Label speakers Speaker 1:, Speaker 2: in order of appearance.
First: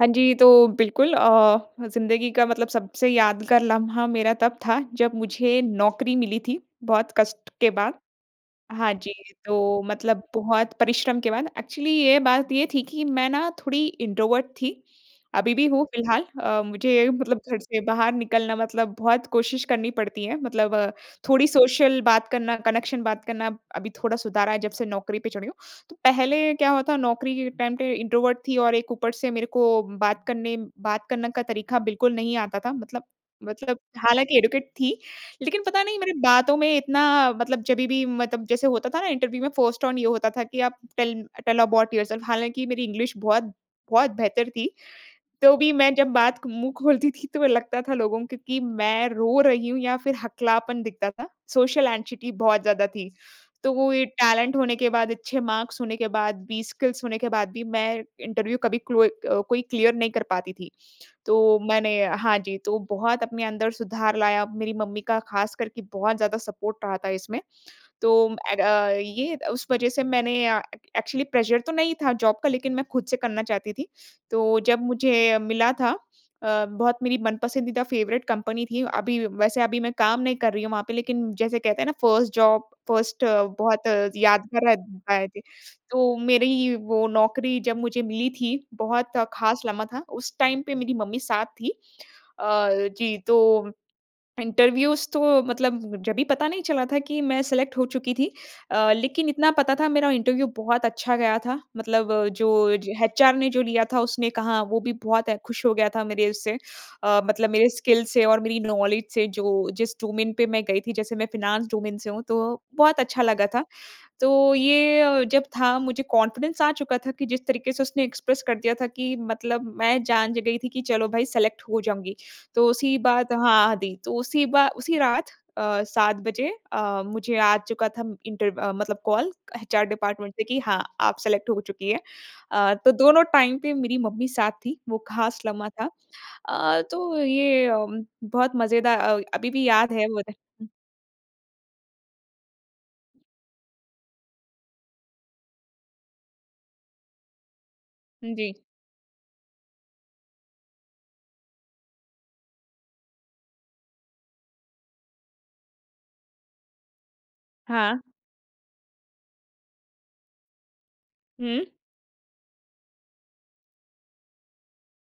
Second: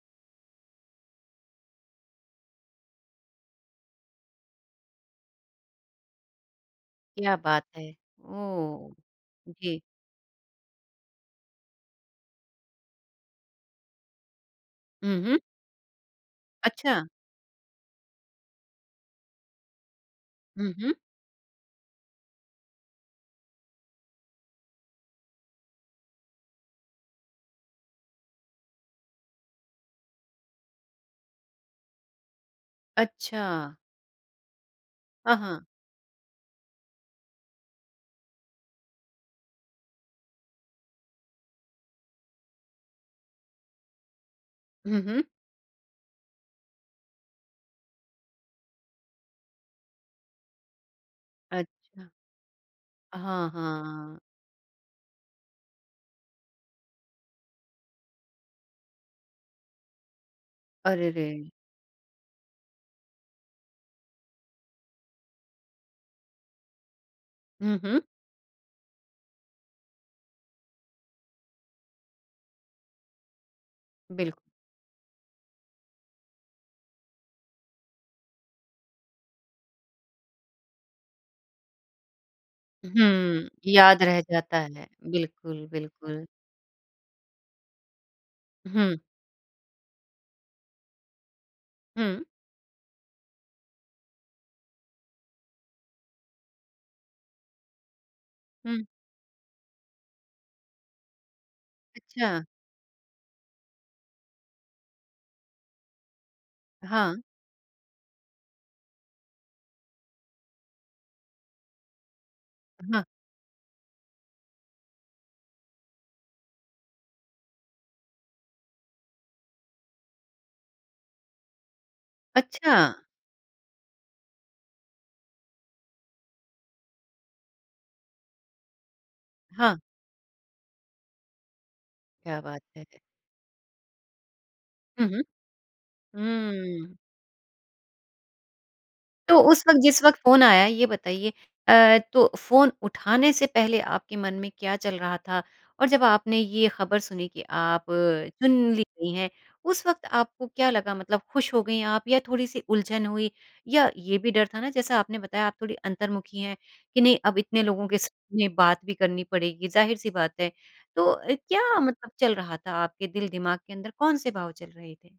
Speaker 1: हाँ जी, तो बिल्कुल अ, ज़िंदगी का मतलब सबसे यादगार लम्हा मेरा तब था, जब मुझे नौकरी मिली थी बहुत
Speaker 2: क्या
Speaker 1: कष्ट
Speaker 2: बात
Speaker 1: के
Speaker 2: है।
Speaker 1: बाद। हाँ
Speaker 2: ओह!
Speaker 1: जी,
Speaker 2: जी।
Speaker 1: तो मतलब बहुत परिश्रम के बाद, एक्चुअली ये बात ये थी कि मैं ना थोड़ी इंट्रोवर्ट थी,
Speaker 2: हुँ, हुँ।
Speaker 1: अभी भी हूँ फिलहाल अ,
Speaker 2: अच्छा।
Speaker 1: मुझे मतलब घर से बाहर निकलना मतलब बहुत कोशिश करनी पड़ती है,
Speaker 2: हुँ,
Speaker 1: मतलब अ,
Speaker 2: हुँ।
Speaker 1: थोड़ी सोशल बात करना, कनेक्शन बात करना ब अभी थोड़ा सुधार रहा है जब से नौकरी पे चढ़ी हूँ। तो पहले क्या हुआ था नौकरी के टाइम पे इंट्रोवर्ट थी और एक ऊपर से मेरे को बात करने बात करने का तरीका बिल्कुल नहीं आता था। मतलब
Speaker 2: अच्छा।
Speaker 1: मतलब हालाँकि एजुकेट थी
Speaker 2: हाँ,
Speaker 1: लेकिन
Speaker 2: हाँ।
Speaker 1: पता नहीं मेरे बातों में इतना मतलब जभी भी मतलब जैसे होता था ना इंटरव्यू में फर्स्ट ऑन यू होता था, कि आप टेल टेल अबाउट योरसेल्फ, हालाँकि मेरी इंग्लिश बहुत बहुत बेहतर थी।
Speaker 2: हुँ, हुँ।
Speaker 1: तो भी मैं जब बात क मुँह खोलती थी, तो लगता था लोगों को कि मैं रो रही हूँ या फिर हकलापन दिखता था, सोशल
Speaker 2: अच्छा।
Speaker 1: एंग्जायटी बहुत ज़्यादा थी।
Speaker 2: हाँ,
Speaker 1: तो
Speaker 2: हाँ,
Speaker 1: वो ये
Speaker 2: हाँ।
Speaker 1: टैलेंट होने के बाद, अच्छे मार्क्स होने के बाद भी, स्किल्स होने के बाद भी मैं इंटरव्यू कभी कलोई अ, कोई क्लियर नहीं कर पाती थी।
Speaker 2: अरे रे!
Speaker 1: तो मैंने हाँ जी, तो बहुत अपने अंदर सुधार लाया, मेरी मम्मी का ख़ास करके बहुत ज़्यादा सपोर्ट रहा था इसमें,
Speaker 2: हुँ, हुँ।
Speaker 1: तो एण्ड अ, ये उस वजह से मैंने अ, ए एक्चुअली प्रेशर तो नहीं था जॉब का लेकिन मैं ख़ुद से करना चाहती थी।
Speaker 2: बिल्क
Speaker 1: तो जब मुझे मिला था अ, बहुत मेरी मनपसंदीदा फेवरेट कंपनी थी, अभी वैसे अभी मैं काम नहीं कर रही हूँ वहाँ पे। लेकिन जैसे कहते हैं ना 1st जॉब, फर्स्ट
Speaker 2: हुँ।
Speaker 1: बहुत
Speaker 2: याद रह जाता
Speaker 1: यादगार
Speaker 2: है,
Speaker 1: रहत आये थे।
Speaker 2: बिल्कुल,
Speaker 1: तो
Speaker 2: बिल्कुल।
Speaker 1: मेरी वो नौकरी जब मुझे मिली थी
Speaker 2: हुँ।
Speaker 1: बहुत ख़ास लम्हा था, उस टाइम पे मेरी मम्मी साथ थी।
Speaker 2: हुँ।
Speaker 1: अ, जी तो इंटरव्यूज़ तो मतलब जभी पता नहीं चला था कि मैं सेलेक्ट हो चुकी थी
Speaker 2: हुँ।
Speaker 1: अ, लेकिन इतना पता था मेरा इंटरव्यू बहुत अच्छा गया था। मतलब
Speaker 2: अच्छा।
Speaker 1: जो ज एचआर ने जो लिया था उसने कहा वो भी बहुत खुश हो गया था मेरे उससे
Speaker 2: हाँ।
Speaker 1: अ, मतलब मेरे स्किल्स से और मेरी नॉलेज से जो जिस डोमेन पे मैं गई थी, जैसे मैं फाइनेंस डोमेन से हूँ, तो बहुत
Speaker 2: हाँ।
Speaker 1: अच्छा लगा था। तो ये अ, जब था मुझे कॉन्फिडेंस आ चुका था कि जिस तरीके से उसने एक्सप्रेस कर दिया था कि मतलब मैं जान ज गई थी कि चलो भई सेलेक्ट हो जाऊँगी। तो
Speaker 2: अच्छा।
Speaker 1: उसी बात हाँ दी तो उसी बा उसी रात अ, 7 बजे अ, मुझे आ चुका था म इंटर मतलब कॉल,
Speaker 2: हाँ।
Speaker 1: एचआर डिपार्टमेंट से कि हाँ, आप सेलेक्ट हो चुकी हैं।
Speaker 2: क्या बात
Speaker 1: अ,
Speaker 2: है!
Speaker 1: तो दोनों टाइम पे मेरी मम्मी साथ थी, वो
Speaker 2: हुँ, हुँ।
Speaker 1: ख़ास लम्हा था अ,
Speaker 2: हुँ।
Speaker 1: तो ये अ, बहुत मज़ेदा अ,
Speaker 2: तो
Speaker 1: अभी भी
Speaker 2: उस वक़्त
Speaker 1: याद
Speaker 2: जिस
Speaker 1: है
Speaker 2: वक़्त
Speaker 1: वो
Speaker 2: फ़ोन आया,
Speaker 1: दिन।
Speaker 2: ये बताइए? अ, तो फ़ोन उठाने से पहले आपके मन में क्या चल रहा था? और जब आपने ये ख़बर सुनी कि आप
Speaker 1: उम,
Speaker 2: चुन
Speaker 1: जी।
Speaker 2: ली गई हैं, उस वक़्त आपको क्या लगा मतलब खुश हो गई आप या थोड़ी-सी उलझन हुई। या ये भी डर था ना जैसा आपने बताया आप थोड़ी अंतर्मुखी हैं, कि नहीं अब इतने लोगों के
Speaker 1: हाँ।
Speaker 2: साथ में बात भी करनी पड़ेगी, ज़ाहिर-सी बात है। तो अ,
Speaker 1: हुँ।
Speaker 2: क्या मतलब चल रहा था आपके दिल-दिमाग के अंदर कौन-से भाव चल रहे थे?